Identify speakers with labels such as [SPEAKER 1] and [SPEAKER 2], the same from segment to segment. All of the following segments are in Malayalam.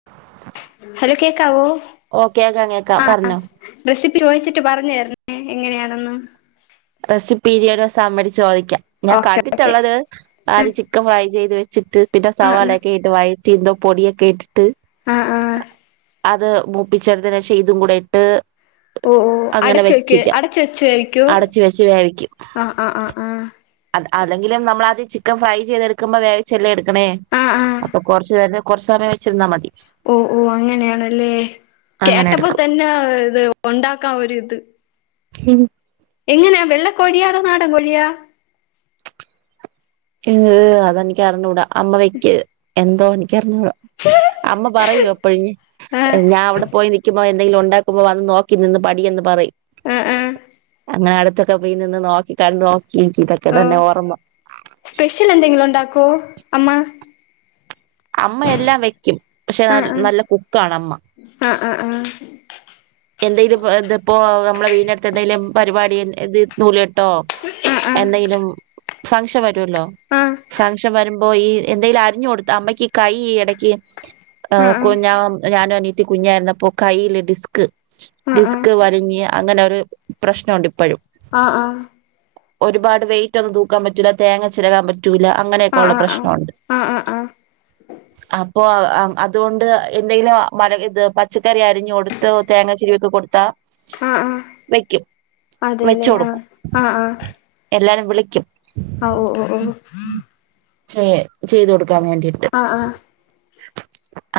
[SPEAKER 1] [inaudible]
[SPEAKER 2] ഹലോ കേക്കാവോ
[SPEAKER 1] ഓഹ് കേക്കാം കേൾക്കാം
[SPEAKER 2] ആഹ്
[SPEAKER 1] പറഞ്ഞോ
[SPEAKER 2] റെസിപ്പി ചോദിച്ചിട്ട് പറഞ്ഞു തരണേ എങ്ങനെയാണെന്ന്
[SPEAKER 1] റെസിപ്പി ഇനിയുള്ള സമയത്ത് ചോദിക്കാം ഞാൻ
[SPEAKER 2] ഓക്കെ ഓക്കെ
[SPEAKER 1] കണ്ടിട്ടുള്ളത്
[SPEAKER 2] ആഹ്
[SPEAKER 1] ആദ്യം ചിക്കൻ ഫ്രൈ ചെയ്ത് വച്ചിട്ട് പിന്നെ
[SPEAKER 2] ആഹ്
[SPEAKER 1] സവാളൊക്കെ ഇട്ട് വയറ്റി എന്തോ പൊടിയൊക്കെ ഇട്ടിട്ട്
[SPEAKER 2] ആഹ് ആഹ്
[SPEAKER 1] അത് മൂപ്പിച്ചെടുത്തേന് ശേഷം ഇതും കൂടെ ഇട്ട്
[SPEAKER 2] ഓഹ് ഓഹ് അടച്ച് വെക്കേ അടച്ച് വെച്ചതായിരിക്കോ
[SPEAKER 1] അടച്ച് വെച്ചതായിരിക്കും
[SPEAKER 2] ആഹ് ആഹ് ആഹ്
[SPEAKER 1] ആഹ് അല്ലെങ്കിലും നമ്മളാദ്യം ചിക്കൻ ഫ്രൈ ചെയ്തെടുക്കുമ്പോ വേവിച്ചല്ലേ എടുക്കാ ണേ
[SPEAKER 2] ആഹ് ആഹ്
[SPEAKER 1] അപ്പൊ കൊറച്ച് നേരം കുറച്ച് സമയം വെച്ചിരുന്നാ മതി
[SPEAKER 2] ഓഹ് ഓഹ് അങ്ങനെയാണല്ലേ
[SPEAKER 1] അങ്ങനെ
[SPEAKER 2] കേട്ടപ്പോ
[SPEAKER 1] എടുക്കും
[SPEAKER 2] തന്നെ ഇത് ഉണ്ടാക്കാൻ ഒരിത്
[SPEAKER 1] ഉം
[SPEAKER 2] എങ്ങനെയാ വെള്ളക്കോഴിയോ അതോ നാടൻ കോഴിയോ
[SPEAKER 1] ഏഹ് അതെനിക്ക് അറിഞ്ഞൂടാ അമ്മ വെ ക്കല് എന്തോ എനിക്കറിഞ്ഞൂടാ
[SPEAKER 2] [inaudible]
[SPEAKER 1] അമ്മ പറയോ എപ്പഴെ
[SPEAKER 2] ആഹ്
[SPEAKER 1] ഞാനവിടെ പോയി നിൽക്കുമ്പോ എന്തെങ്കിലും ഉണ്ടാക്കുമ്പോ വന്ന് നോക്കി നിന്ന് പടിക്കെന്ന് പറയും
[SPEAKER 2] ആഹ് ആഹ്
[SPEAKER 1] അങ്ങനെ അടുത്തൊക്കെ പോയി നിന്ന് നോക്കി കണ്ടു നോക്കി ഇതൊക്കെ
[SPEAKER 2] ഓ
[SPEAKER 1] തന്നെ ഓർമ്മ
[SPEAKER 2] സ്പെഷ്യൽ എന്തെങ്കിലും ഉണ്ടാക്കോ അമ്മ
[SPEAKER 1] അമ്മയെല്ലാം വെക്കും പക്ഷെ
[SPEAKER 2] ആഹ്
[SPEAKER 1] നല്ല കുക്കാണ് അമ്മ
[SPEAKER 2] ആഹ് ആഹ് ആഹ്
[SPEAKER 1] എന്തെങ്കിലും ഇതിപ്പോ നമ്മളെ വീടിനടുത്ത് എന്തെങ്കിലും പരിപാടി എന്തേലും നൂല്കെട്ടോ
[SPEAKER 2] ഉം അഹ് ആഹ്
[SPEAKER 1] എന്തേലും ഫംഗ്ഷൻ വരുല്ലോ
[SPEAKER 2] ആഹ്
[SPEAKER 1] ഫംഗ്ഷൻ വരുമ്പോ ഈ എന്തെങ്കിലും അരിഞ്ഞു കൊടുത്താ അമ്മക്ക് കൈ ഇടക്ക്
[SPEAKER 2] ആഹ് ആഹ്
[SPEAKER 1] ഞാനും അനിയത്തിയും കുഞ്ഞായിരുന്നപ്പോ കയ്യില് ഡിസ്ക്
[SPEAKER 2] ആഹ്
[SPEAKER 1] ഡിസ്ക് വിങ്ങി അങ്ങനെ ഒരു പ്രശ്നണ്ട് ഇപ്പോഴും
[SPEAKER 2] ആഹ് ആഹ്
[SPEAKER 1] ഒരുപാട് വെയിറ്റൊന്നും തൂക്കാൻ പറ്റൂല തേങ്ങ ചിരകാൻ പറ്റൂല അങ്ങനെയൊക്കെള്ള
[SPEAKER 2] ആഹ് ആഹ്
[SPEAKER 1] പ്രശ്നമുണ്ട്
[SPEAKER 2] ആഹ് ആഹ് ആഹ്
[SPEAKER 1] അപ്പൊ അതുകൊണ്ട് എന്തെങ്കിലും മല ഇത് പച്ചക്കറി അരിഞ്ഞു കൊടുത്ത് തേങ്ങ ചെരവിയൊക്കെ കൊടുത്താ
[SPEAKER 2] ആഹ് ആഹ്
[SPEAKER 1] വെക്കും വെച്ച്
[SPEAKER 2] അതെല്ലേ ആഹ്
[SPEAKER 1] കൊടുക്കും
[SPEAKER 2] ആഹ് ആഹ്
[SPEAKER 1] എല്ലാരും വിളിക്കും
[SPEAKER 2] ആഹ് ഓ ഓ ഓഹ്
[SPEAKER 1] ചെയ് ചെയ്തു കൊടുക്കാൻ വേണ്ടിയിട്ട്
[SPEAKER 2] ആഹ് ആഹ്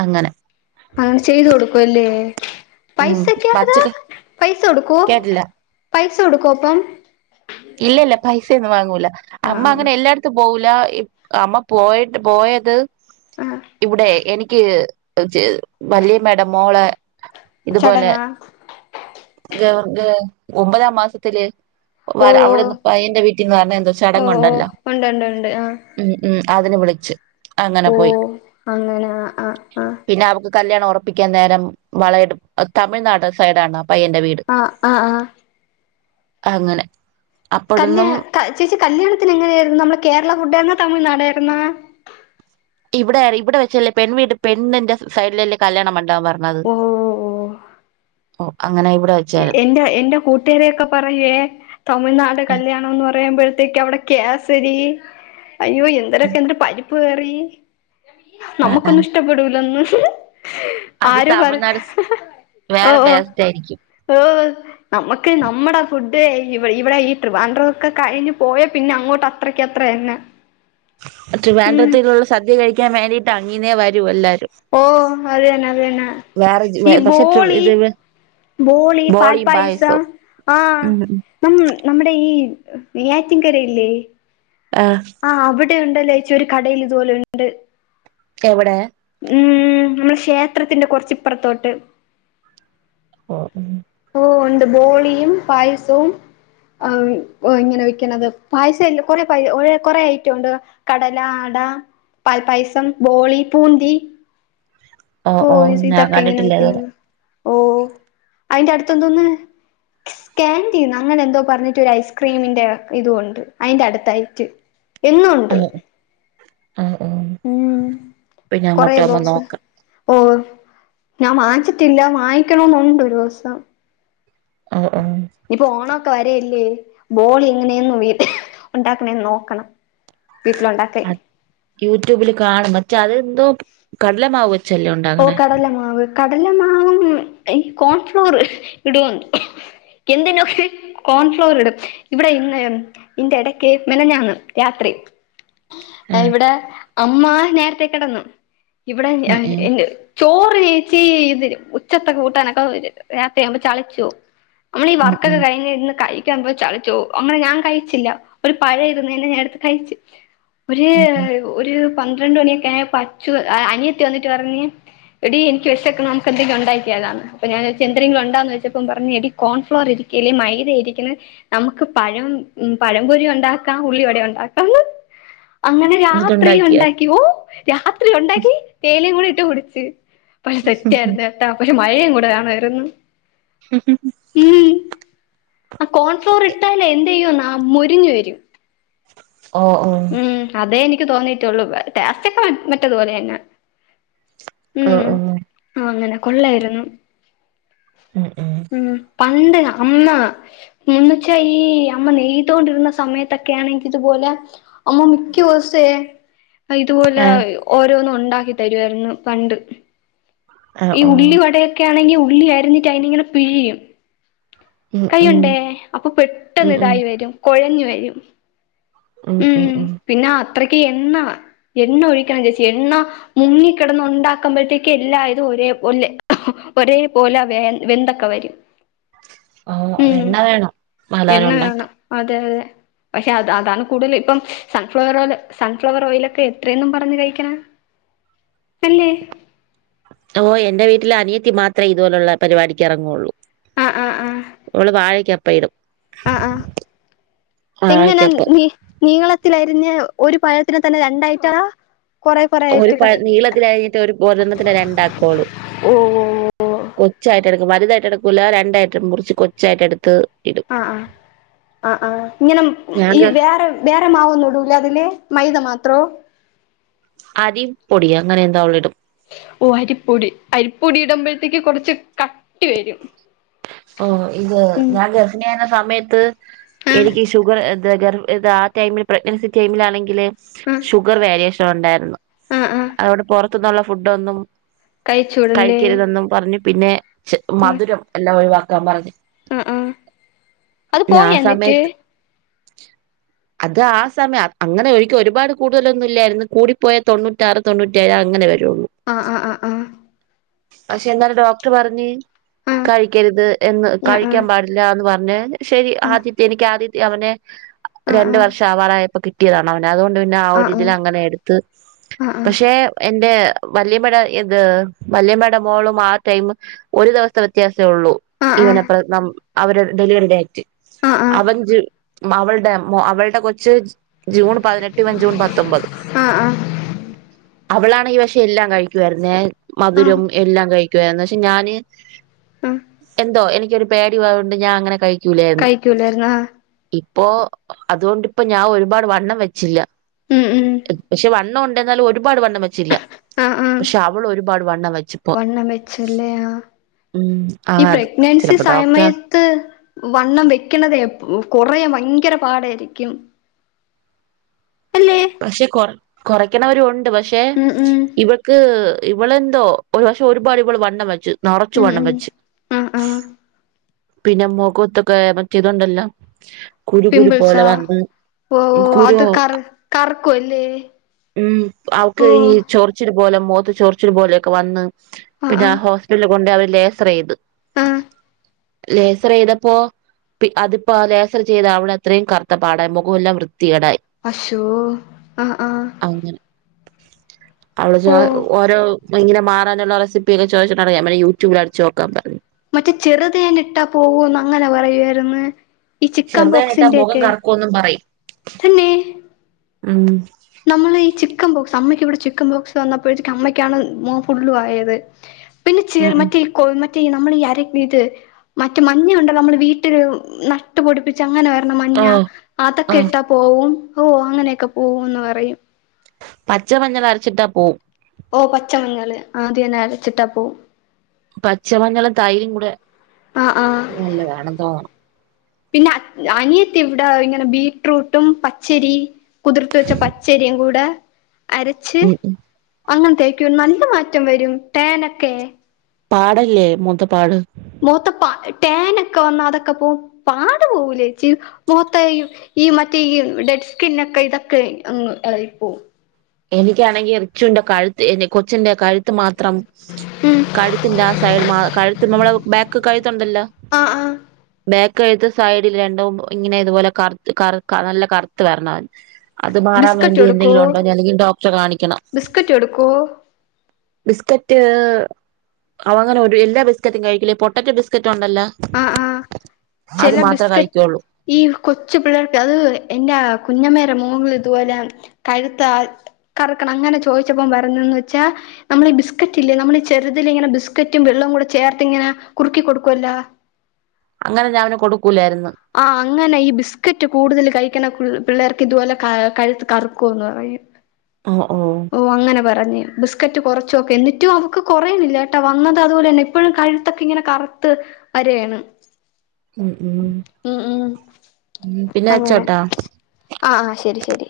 [SPEAKER 1] അങ്ങനെ
[SPEAKER 2] അങ്ങനെ ചെയ്ത് കൊടുക്കു അല്ലേ
[SPEAKER 1] ഉം
[SPEAKER 2] പൈസക്കെതാ
[SPEAKER 1] പച്ചക്ക
[SPEAKER 2] പൈസ കൊടുക്കൂ
[SPEAKER 1] കേട്ടില്ല
[SPEAKER 2] പൈസ കൊടുക്കോ അപ്പം
[SPEAKER 1] ഇല്ല ഇല്ല പൈസഒന്നും വാങ്ങൂല്ല അമ്മ
[SPEAKER 2] ആഹ്
[SPEAKER 1] അങ്ങനെ എല്ലായിടത്തും പോവൂല അമ്മ പോയിട്ട് പോയത്
[SPEAKER 2] ആഹ് ആഹ്
[SPEAKER 1] ഇവിടെ എനിക്ക് ചെയ്ത് വല്യമ്മേട മോളെ ഇതുപോലെ
[SPEAKER 2] ചടങ്ങാ
[SPEAKER 1] ഗർ ഗ ഒമ്പതാം മാസത്തില്
[SPEAKER 2] ഓ
[SPEAKER 1] വരാൻ
[SPEAKER 2] ഓ
[SPEAKER 1] അവിടുന്ന് പയ്യൻ്റെ വീട്ടിൽന്ന് വരുന്ന എന്തോ
[SPEAKER 2] ഓ ഓ
[SPEAKER 1] ചടങ്ങുണ്ടല്ലോ
[SPEAKER 2] ഉണ്ട് ഉണ്ട് ഉണ്ട് ആഹ്
[SPEAKER 1] ഉം ഉം അതിന് വിളിച്ച് അങ്ങനെ
[SPEAKER 2] ഓ
[SPEAKER 1] പോയി
[SPEAKER 2] അങ്ങനെ ആഹ് ആഹ്
[SPEAKER 1] പിന്നെ അവക്ക് കല്യാണം ഉറപ്പിക്കൻ നേരം വളയിടും തമിഴ്നാട് സൈഡാണ് ആ പയ്യൻ്റെ വീട്
[SPEAKER 2] ആഹ ആഹ ആഹ
[SPEAKER 1] അങ്ങനെ
[SPEAKER 2] കല്
[SPEAKER 1] അപ്പോഴൊന്നും
[SPEAKER 2] ചേച്ചി കല്യാണത്തിന് എങ്ങനെയായിരുന്നു നമ്മള കേരള ഫുഡായിരുന്ന തമിഴ്നാടായിരുന്നാ
[SPEAKER 1] ഇവിടെ ഇവിടെ വെച്ചല്ലെ പെൺ വീട്ട പെണ്ണിന്റെ സൈഡില് അല്ലേ കല്യാണം മണ്ഡപ വ [unintelligible]
[SPEAKER 2] ഓ ഓ
[SPEAKER 1] ഓ അങ്ങനെ ഇവിടായി
[SPEAKER 2] എൻ്റെ എന്റെ കൂട്ടുകാരിക്ക പറയുവെ തമിഴ്നാട് കല്യാണം എന്ന് പറയുമ്പഴത്തേക്കും അവിടെ കേസരി അയ്യോ എന്തരക്കെ എന്തര് പരിപ്പ് കറീ
[SPEAKER 1] ആ ആ
[SPEAKER 2] നമ്മുക്കൊന്നും ഇഷ്ടപ്പെടൂലന്ന്
[SPEAKER 1] അത്
[SPEAKER 2] ആരു പറഞ്ഞ ഹ്ഹ് ഓ ഓ
[SPEAKER 1] തായിരിക്കും
[SPEAKER 2] ഓഹ് നമുക്ക് നമ്മടെ ഫുഡ് ഇവിടെ ഈ ട്രിവാൻഡ്രം ഒക്കെ കഴിഞ്ഞ് പോയ പിന്നെ അങ്ങോട്ട് അത്രക്ക് അത്ര തന്നെ [inaudible] ഉം
[SPEAKER 1] ട്രിവാൻഡ്രത്തിന്നുള്ള സദ്യ കഴിക്കാൻ വേണ്ടിയിട്ട് അങ്ങിന്നേ വരും എല്ലാരും
[SPEAKER 2] ഓ അതിയന്ന അതന്നെ
[SPEAKER 1] വേറെ ജി-
[SPEAKER 2] ഈ
[SPEAKER 1] വേ- പക്ഷെ ട്രി-
[SPEAKER 2] ബോളി
[SPEAKER 1] ഇത്
[SPEAKER 2] ബോളി പാൽ
[SPEAKER 1] ബോളിയും
[SPEAKER 2] പായസം
[SPEAKER 1] പായസവും
[SPEAKER 2] ആഹാ
[SPEAKER 1] ഉം ഉം.
[SPEAKER 2] ഇപ്പം നമ്മടെ ഈ നെയ്യാറ്റിൻകരയില്ലേ
[SPEAKER 1] ആഹ്
[SPEAKER 2] ആഹ് അവിടെ ഉണ്ടല്ലഏച്ചി ഒരു കടയിൽ ഇതുപോലെ ഉണ്ട്
[SPEAKER 1] എവിടെ
[SPEAKER 2] ഉം നമ്മുടെ ക്ഷേത്രത്തിന്റെ കുറച്ച് ഇപ്പറത്തോട്ട്
[SPEAKER 1] ഓ
[SPEAKER 2] ഓ ഒണ്ട് ബോളിയും പായസവും ആ ഓ ഇങ്ങനെ വെക്കണത് പായസ ഇല്ല കുറെ പായസ കുറേ ഐറ്റം ഉണ്ട് കടല ആട പാൽപ്പായസം ബോളി പൂന്തി ഓ ഏച്ചി
[SPEAKER 1] ഞാൻ
[SPEAKER 2] ഇതൊക്കെ ഇങ്ങനെ
[SPEAKER 1] കണ്ടിട്ടില്ല ഇതുവരെ
[SPEAKER 2] വെക്കണത് ഓ അയിന്റെ അടുത്ത് എന്തോന്ന് സ്‌ക്യാൻഡീന്ന അങ്ങനെ എന്തോ പറഞ്ഞിട്ട് ഒരു ഐസ്ക്രീമിന്റെ ഇതും ഉണ്ട് അതിന്റെ അടുത്തായിട്ട്
[SPEAKER 1] ആ,
[SPEAKER 2] എന്നുണ്ട്
[SPEAKER 1] ആ, ആ.
[SPEAKER 2] ഉം
[SPEAKER 1] പിന്നെ
[SPEAKER 2] കൊറെ
[SPEAKER 1] അങ്ങോട്ട് പോകുമ്പോ
[SPEAKER 2] ബോക്സ്
[SPEAKER 1] നോക്കാം
[SPEAKER 2] ഓ ഞാൻ വാങ്ങിച്ചിട്ടില്ല വായ്ക്കണന്നുണ്ട് ഒരു ദിവസം
[SPEAKER 1] ഓ ഓ
[SPEAKER 2] ഇപ്പ ഓണൊക്കെ വരല്ലേ ബോളി എങ്ങനെയന്നു വീട്ടി ഉണ്ടാക്കണേന്ന് നോക്കണം വീട്ടില് ഉണ്ടാക്കാൻ
[SPEAKER 1] യൂട്യൂബിൽ കാണും മറ്റേ അതെന്തോ കടലമാവ് വെച്ചല്ലേ
[SPEAKER 2] ഓ
[SPEAKER 1] ഉണ്ടാകണേ
[SPEAKER 2] കടലമാവ് കടലമാവും ഈ കോൺഫ്ലവർ ഇടുവാന്തോ എന്തിനോ ഹ്ഹ് കോൺഫ്ലവർ ഇടും ഇവിടെ ഇന്ന് ഇന്റെ ഇടയ്ക്ക് മിനിഞാന്ന് രാത്രി
[SPEAKER 1] ആഹ്
[SPEAKER 2] ഇവിടെ അമ്മ നേരത്തേ കിടന്നു ഇവിടെ
[SPEAKER 1] ഉം ഉം
[SPEAKER 2] ചോറ് ചേച്ചി ഇതിരും ഉച്ചത്ത കൂട്ടാനൊക്കെവരും രാത്രിയാവുമ്പോ ചളിച്ചപോവും നമ്മള് ഈ
[SPEAKER 1] ഉം
[SPEAKER 2] വർകൊക്കെ
[SPEAKER 1] ഉം
[SPEAKER 2] കഴിഞ് ഇരുന്ന് കഴി ചളിച്ചുപോവും അങ്ങനെ ഞാൻ കഴിച്ചില്ല ഒരു പഴ ഇരുന്നേനെ ഞാൻ എടുത്ത് കഴിച്ച് ഒര്
[SPEAKER 1] ഉം ഉം
[SPEAKER 2] ഒരു പന്ത്രണ്ട് മണിയൊക്കെ ആയപ്പ അച്ചു അനിയത്തി വന്നിട്ട് പറഞ്ഞ് എടിഎനിക്ക് വിശക്കണ് നമുക്ക് എന്തെങ്കിലും ഉണ്ടാക്കിയാലാന്ന് അപ്പ ഞാൻ ചോയ്ച്ച് എന്തരെങ്കിലും ഉണ്ടാന്ന് ചോയ്ച്ചപ്പം പറഞ്ഞ് എടി കോൺഫ്ലോർ ഇരിക്കല്ല് മൈദ ഇരിക്ക്ണ് നമ്മക്ക് പഴം ഉം പഴംപൊരി ഒണ്ടാക്കാം ഉള്ളിവട ഒണ്ടാക്കാം അങ്ങനെ രാത്രി
[SPEAKER 1] എന്നിട്ടുണ്ടാക്കിയോ
[SPEAKER 2] ഒണ്ടാക്കി ഓ രാത്രി ഒണ്ടാക്കി തേയിലേം കൂടി ഇട്ട് കുടിച്ച് പക്ഷെ സെറ്റായായിരുന്നേട്ടോ പക്ഷെ മഴയും കൂടെ വേണാര്ന്നു
[SPEAKER 1] ഉം ഉം
[SPEAKER 2] ഈ ആ കോൺഫ്ലോർട്ട്ലാന്തെയ്യുന്ന മുരിഞ്ഞ് വെരും
[SPEAKER 1] ഓ ഓ
[SPEAKER 2] അതെ എനിക്ക് തോന്നീട്ടുള്ളൂ ടെസ്റ്റൊക്കെ മറ്റേത് പോലെന്ന
[SPEAKER 1] ഓഹ്
[SPEAKER 2] ഉം
[SPEAKER 1] ഓഹ്
[SPEAKER 2] ആ അങ്ങനെ കൊള്ളായിരുന്നു
[SPEAKER 1] ഉം ഉം
[SPEAKER 2] ഉം പണ്ട് അമ്മ മുന്ന്ച്ച ഈ അമ്മ നെയ്തോണ്ടിരുന്ന സമയത്തൊക്ക്യാണെങ്കി ഇതുപോലെ അമ്മ മിക്യുസേ ഇതുപോലെ
[SPEAKER 1] ആഹ്
[SPEAKER 2] ഓരോന്നും ഒണ്ടാക്കി തരുവാരുന്നു പണ്ട്
[SPEAKER 1] ആഹ്
[SPEAKER 2] ഈ
[SPEAKER 1] ഓഹ്
[SPEAKER 2] ഉള്ളി വടയൊക്കാണെങ്കി ഉള്ളി അറിഞ്ഞിട്ട് അതിങ്ങനെ പിഴിയും
[SPEAKER 1] ഉം ഉം
[SPEAKER 2] കയ്യുണ്ടേ അപ്പൊ
[SPEAKER 1] ഉം
[SPEAKER 2] പെട്ടെന്ന്
[SPEAKER 1] ഉം
[SPEAKER 2] ഇതായി വെരും കൊഴഞ് വെരും
[SPEAKER 1] ഉം ഉം ഉം
[SPEAKER 2] പിന്നെ അത്രയ്ക്ക് എണ്ണ എണ്ണ ഒഴിക്കണം ചേച്ചി എണ്ണ മുങ്ങിക്കിടന്ന് ഉണ്ടാക്കുമ്പോഴത്തേക്ക് എല്ലായ് തും ഒരേ ഒല്ലെ ഒരേ പോലെ വെ വെന്തൊക്കെ വരും
[SPEAKER 1] ആഹ്
[SPEAKER 2] ഉം
[SPEAKER 1] എണ്ണ വേണം പലാരം ഒണ്ടാക്ക
[SPEAKER 2] അതെ അതെ പഷെ അത അതാന്ന് കൂടുതൽ ഇപ്പം സൺഫ്ലവർ ഓയില് സൺഫ്ലവർ ഓയിലൊക്കെ എത്രേന്നും പറഞ്ഞ് കഴിക്ക്ണെ അല്ലേ
[SPEAKER 1] ഓഹ് എന്റെ വീട്ടിൽ അനിയത്തി മാത്രേ ഇതുപോലൊള്ള പരിപാടിക്ക് എറങ്ങോള്ളൂ
[SPEAKER 2] ആഹ് ആഹ് ആഹ്
[SPEAKER 1] മ്മള് വാഴക്കാപ്പയിടും
[SPEAKER 2] ആഹ് ആഹ് ഇങ്ങന
[SPEAKER 1] വാഴക്കപ്പം
[SPEAKER 2] നീ നീളത്തിലരിഞ്ഞ ഒരു പഴത്തിനെ തന്നെ രണ്ടായിട്ട
[SPEAKER 1] ഒരു പഴ് നീളത്തി അരിഞ്ഞിട്ട് ഒരു പൊരണത്തി രണ്ടാക്കോള്
[SPEAKER 2] ഓ ഓ
[SPEAKER 1] കൊച്ചായിട്ട് എടുക്കും വലുതായിട്ടെടുക്കൂില്ല രണ്ടായിട്ട് മുറിച്ച് കൊച്ചായിട്ടെട്ത്ത്
[SPEAKER 2] ആഹ് ആഹ് ആഹ് ആഹ് ഇങ്ങനെ
[SPEAKER 1] ഞാൻ
[SPEAKER 2] ഈ വ്യേറെ വേറെ മാവൊന്നും ഇടൂല അതില് മൈദ മാത്രോ
[SPEAKER 1] അരി പൊടിയ അങ്ങനെ എന്തോ അവളിടും
[SPEAKER 2] ഓഹ് അരിപ്പൊടി അരിപ്പൊടി ഇടുമ്പഴ്ത്തേക്ക് കൊറച്ച് കട്ടി വരും
[SPEAKER 1] ഓഹ് ഇത്
[SPEAKER 2] ഉം
[SPEAKER 1] ഞാൻ ഗർഹിണി സമയ്ത്ത്
[SPEAKER 2] ആഹ്
[SPEAKER 1] എനിക്കിഷ് ഷുഗർ ദ ഗർ ഇത് ആഹ് ടൈമിൽ പ്രഗ്നൻസി ടൈമിലാണെങ്കില് ഷുഗർ വാരിയേഷൻ ഉണ്ടായിര്ന്നു
[SPEAKER 2] ആഹ് ആഹ് ആഹ്
[SPEAKER 1] അതോടെ പൊറത്തിന്നൊള്ള ഫുഡ്ഡ ഒന്നും
[SPEAKER 2] കഴിച്ചൂടല്ലേ
[SPEAKER 1] കഴിക്കര്തെന്നും പറഞ്ഞു പിന്നെ ച്
[SPEAKER 2] ആഹ്
[SPEAKER 1] മധുരം എല്ലാ ഒഴിവാക്കാ പറഞ്ഞ്
[SPEAKER 2] ആഹ് ആഹ് അത്
[SPEAKER 1] ആഹ്
[SPEAKER 2] പോയാ എന്നിട്ട്
[SPEAKER 1] സമയത്ത്
[SPEAKER 2] [inaudible]
[SPEAKER 1] അത് ആഹ് സമയ അങ്ങനെ ഒഴിക്കും ഒരുപാട് കൂടുതലൊന്നുല്ലേര്ന്നു കൂടിപ്പോയ തൊണ്ണൂറ്റാറ് തൊണ്ണൂറ്റേഴ അങ്ങനെ വെരൊള്ളൂ
[SPEAKER 2] ആഹ് ആഹ് അഹ് ആഹ്
[SPEAKER 1] പഷെ എന്നാലും ഡോക്ടർ പറഞ്ഞ്
[SPEAKER 2] ആഹ്
[SPEAKER 1] കഴിക്കര്ത് എന്ന് കഴിക്കാൻ
[SPEAKER 2] ആഹ്
[SPEAKER 1] പാടില്ലന്ന് പറഞ് ശെരി ആദിത്യ എനിക്ക് ആദിത്യ അവന് രണ്ട്
[SPEAKER 2] ആഹ്
[SPEAKER 1] വർഷം ആവാറായപ്പോ കിട്ടിയതാണ് അവനെ അതോണ്ട് പിന്നെ ആ
[SPEAKER 2] ആഹ് ആഹ് ആഹ് ആഹ് ആഹ്
[SPEAKER 1] ഒരിതിലങ്ങനെ എടുത്ത്
[SPEAKER 2] ആഹ് ആഹ് ആഹ്
[SPEAKER 1] പക്ഷെ
[SPEAKER 2] ആഹ്
[SPEAKER 1] എന്റെ വല്യമ്മേട ഇത് വല്യയമ്മേട മോളും ആ ടൈമ് ഒരു ദിവസത്തെ വ്യത്യാസെ ഒള്ളൂ
[SPEAKER 2] ആഹ്
[SPEAKER 1] ഇവനെ പ്രസ നം അവരുടെ ഡെലിവറി ഡേറ്റ്
[SPEAKER 2] ആഹ് ആഹ്
[SPEAKER 1] അവൻ ജു അവൾടെ അവൾടെ കൊച്ച് ജൂൺ പതിനെട്ട് ഇവൻ ജൂൺ പത്തൊമ്പത്
[SPEAKER 2] ആ ആ
[SPEAKER 1] അവളാണെ പഷെ എല്ലാം കഴിക്കുവായിര്ന്നേ
[SPEAKER 2] ആഹ് ആഹ്
[SPEAKER 1] മധുരൊം എല്ലാം കഴി ക്ക്യോന്നു വെച്ചാ ഞാന്
[SPEAKER 2] ആഹ്
[SPEAKER 1] എന്തോ എനിക്കൊരു പേടി വയൊണ്ട് ഞാനങ്ങനെ കഴിക്കൂലാന്നു
[SPEAKER 2] കഴിക്കൂലായിരുന്നോ
[SPEAKER 1] ഇപ്പൊ അതോണ്ടിപ്പോ ഞാൻ ഒരുപാട് വണ്ണം വെച്ചില്ല
[SPEAKER 2] ഉം ഉം
[SPEAKER 1] പക്ഷെ വണ്ണം ഉണ്ടെന്നാലും ഒരുപാട് വണ്ണം വെച്ചില്ല
[SPEAKER 2] ആഹ് ആഹ്
[SPEAKER 1] പക്ഷെ അവൾ ഒരുപാട് വണ്ണം വെച്ചു
[SPEAKER 2] വണ്ണം വെച്ചല്ലേ ആ
[SPEAKER 1] ഉം ആ
[SPEAKER 2] ഈ
[SPEAKER 1] അത്
[SPEAKER 2] പ്രഗ്നൻസി
[SPEAKER 1] ചിലപ്പോ
[SPEAKER 2] സമയ
[SPEAKER 1] ഡോക്ടർ
[SPEAKER 2] ത്ത് വണ്ണം വെക്കണതേ കൊറേ ഭയങ്കര പാടായിരിക്കും അല്ലേ
[SPEAKER 1] പക്ഷെ കൊർ കൊർക്ക്ണവരൊണ്ട് പക്ഷെ
[SPEAKER 2] ഉം ഉം
[SPEAKER 1] ഇവക്ക് ഇവളെന്തോ ഒരു പക്ഷേ ഒരുപാട് ഇവൾ വണ്ണം വെച്ച് നറച്ച്
[SPEAKER 2] ഉം
[SPEAKER 1] വണ്ണം
[SPEAKER 2] ഉം
[SPEAKER 1] വെച്ച്
[SPEAKER 2] ആഹ് ആഹ്
[SPEAKER 1] പിന്നെ മുഖത്തൊക്കെ മറ്റെ ഇതുണ്ടല്ലോ കുരു കുരു പോലെ
[SPEAKER 2] പിമ്പിൾസാ
[SPEAKER 1] വന്ന്
[SPEAKER 2] ഓ
[SPEAKER 1] കുരു
[SPEAKER 2] അത് കർ കർക്കും അല്ലേ
[SPEAKER 1] ഉം അവക്കീ ചൊറി ച്ചില് പോലെ മോത്ത് ചൊറിച്ചില് പോലെക്കെ വന്ന്
[SPEAKER 2] ആഹ്
[SPEAKER 1] പിന്നെ ഹോസ്പിറ്റലിൽ കൊണ്ടോയി അവര് ലേസറെയ്ത്
[SPEAKER 2] ആ
[SPEAKER 1] ലേസറെയ്തപ്പോ അതിപ്പോ ലേസറെയ്തവടത്രേം കറുത്തപാടായി മുഖല്ലാം വൃത്തികേടായി
[SPEAKER 2] അശോ ആ ആ
[SPEAKER 1] അങ്ങനെ അവള് ജാ
[SPEAKER 2] ഓഹ്
[SPEAKER 1] ഓരോ ഇങ്ങനെ മാറാനുള്ള റെസിപ്പിയൊക്കെ ചോയ്ച്ച്ട്ട് ഞാൻ പറഞ്ഞ് യൂട്യൂബിലടിച്ചോക്കാൻ പറഞ്
[SPEAKER 2] മറ്റേ ചെറ്തേൻട്ടാ പോവൂന്ന് അങ്ങനെ പറയുവായിര്ന്ന് ഈ ചിക്കൻ ബോക്സിന്റോക്കെ
[SPEAKER 1] ക്കൊന്നും പറയും
[SPEAKER 2] തന്നെ
[SPEAKER 1] ഉം
[SPEAKER 2] നമ്മളീ ചിക്കൻ ബോക്സ് അമ്മയ്ക്കിവടെ ചിക്കൻ ബോക്സ് വന്നപ്പഴത്തേക്ക് അമ്മയ്ക്കാണ് മോം ഫുള്ളും ആയത് പിന്നെ [unintelligible]
[SPEAKER 1] ഉം
[SPEAKER 2] മറ്റേ കൊ മറ്റേ നമ്മൾ ഈ അര ഇത് മറ്റെ മഞ്ഞ ഉണ്ടല്ലോ നമ്മൾ വീട്ടിൽ നടു നട്ടുപൊടിപ്പിച്ച അങ്ങനെ വരണ മഞ്ഞ
[SPEAKER 1] ആഹ്
[SPEAKER 2] അതൊക്കെ
[SPEAKER 1] ആഹ്
[SPEAKER 2] ഇട്ടാ പോവും ഓ അങ്ങനെയൊക്കെ പോവുന്ന് പറയും
[SPEAKER 1] പച്ച മഞ്ഞൾ അരച്ചിട്ടാ പോവും
[SPEAKER 2] ഓ പച്ചമഞ്ഞള് ആത് തന്നെ അരച്ചിട്ടാ പോവും
[SPEAKER 1] പച്ചമഞ്ഞളും തൈരും കൂടെ
[SPEAKER 2] ആഹ് ആഹ്
[SPEAKER 1] നല്ലതാണെന്ന് തോന്നണു
[SPEAKER 2] പിന്നെ അനിയത്തി ഇവിടെ ഇങ്ങനെ ബീട്ട്റൂട്ടും പച്ചരിയും കുതിർത്ത് വെച്ച പച്ചരിയും കൂടെ അരച്ച്
[SPEAKER 1] ഉം ഉം
[SPEAKER 2] അങ്ങന തേക്കും നല്ല മാറ്റം വരും തേനൊക്കെ
[SPEAKER 1] പാടല്ലേ മുഖത്തെ പാട്
[SPEAKER 2] മുഖത്തെ പാ ടാനൊക്കെ വന്ന അതൊക്കെ പോവും പാട് പോവൂല ചേച്ചി മുഖത്ത ഈ മറ്റേ ഈ ഡെഡ് സ്കിന് ഒക്കെ ഇതൊക്കെ അങ്ങ് ഇളകി പോവും
[SPEAKER 1] എനിക്കാണെങ്കിൽ റിച്ചുവിന്റെ കഴുത്ത് എൻ്റെ കൊച്ചിന്റെ കഴുത്ത് കഴുത്ത് മാത്രം
[SPEAKER 2] ഉം
[SPEAKER 1] കഴുത്തിൻ്റെ ആ സൈഡ് മാ കഴുത്ത് നമ്മളെ ബാക്കി കഴുത്തുണ്ടല്ലോ
[SPEAKER 2] ആഹ് ആഹ്
[SPEAKER 1] ബാക്ക് കഴുത്ത് സൈഡിൽ രണ്ടും ഇങ്ങനെ ഇതുപോലെ കറുത്ത് കറു നല്ല കറുത്ത് വരുന്നവന് അത് മാറാൻ
[SPEAKER 2] ബിസ്ക്കറ്റ്
[SPEAKER 1] വേണ്ടി
[SPEAKER 2] കൊടുക്കോ
[SPEAKER 1] എന്തെങ്കിലും ഉണ്ടോ അല്ലങ്കിൽ ഡോക്ടറെ കാണിക്കണം
[SPEAKER 2] ബിസ്ക്കറ്റ് കൊടുക്കോ
[SPEAKER 1] ബിസ്ക്കറ്റ് അവൻ അങ്ങനെ ഒരു എല്ലാ ബിസ്ക്കറ്റും കഴിക്കില്ല പൊട്ടറ്റോ ബിസ്ക്കറ്റ് ഉണ്ടല്ലോ
[SPEAKER 2] ആഹ് ആഹ്
[SPEAKER 1] അത്
[SPEAKER 2] ചെല
[SPEAKER 1] മാത്രേ
[SPEAKER 2] ബിസ്കറ്റ്
[SPEAKER 1] കഴിക്കുള്ളൂ
[SPEAKER 2] ഈ കൊച്ചു പിള്ളേർക്ക് അത് എന്റെ കുഞ്ഞമ്മേര മോള് ഇത്പോലെ കഴുത്ത് കറുക്കണ് അങ്ങനെ ചോയിച്ചപ്പം പറഞ്ഞേന്ന് വെച്ചാ നമ്മള് ഈ ബിസ്ക്കറ്റ് ഇല്ലേ നമ്മള് ഈ ചെറുതിലേ ഇങ്ങന ബിസ്ക്കറ്റും വെള്ളവും കൂടെ ചേർത്ത് ഇങ്ങനെ കുറുക്കിക്കൊടുക്കുവല്ലോ
[SPEAKER 1] അങ്ങനെ ഞാൻ അവന് കൊടുക്കൂലായിരുന്നു
[SPEAKER 2] ആ അങ്ങനെ ഈ ബിസ്ക്കറ്റ് കൂടുതല് കഴിക്കണ പിള്ളേർക്ക് ഇത്പോലെ കഴുത്ത് കറുക്കോന്ന് പറയും
[SPEAKER 1] ആഹ് ആഹ്
[SPEAKER 2] ഓ അങ്ങനെ പറഞ്ഞ് ബിസ്ക്കറ്റ് കൊറൊച്ചോക്ക് എന്നിട്ടും അവക്ക് കൊറയണില്ലട്ടൊ വന്നത് അതുപോലന്നെ ഇപ്പഴും കഴുത്തൊക്കെ ഇങ്ങനെ കറുത്ത് വരേണ്
[SPEAKER 1] ഉം ഉം
[SPEAKER 2] ഉം
[SPEAKER 1] പിന്നെ വെച്ചോട്ടാ
[SPEAKER 2] ആഹ് ആഹ് ശരി ശരി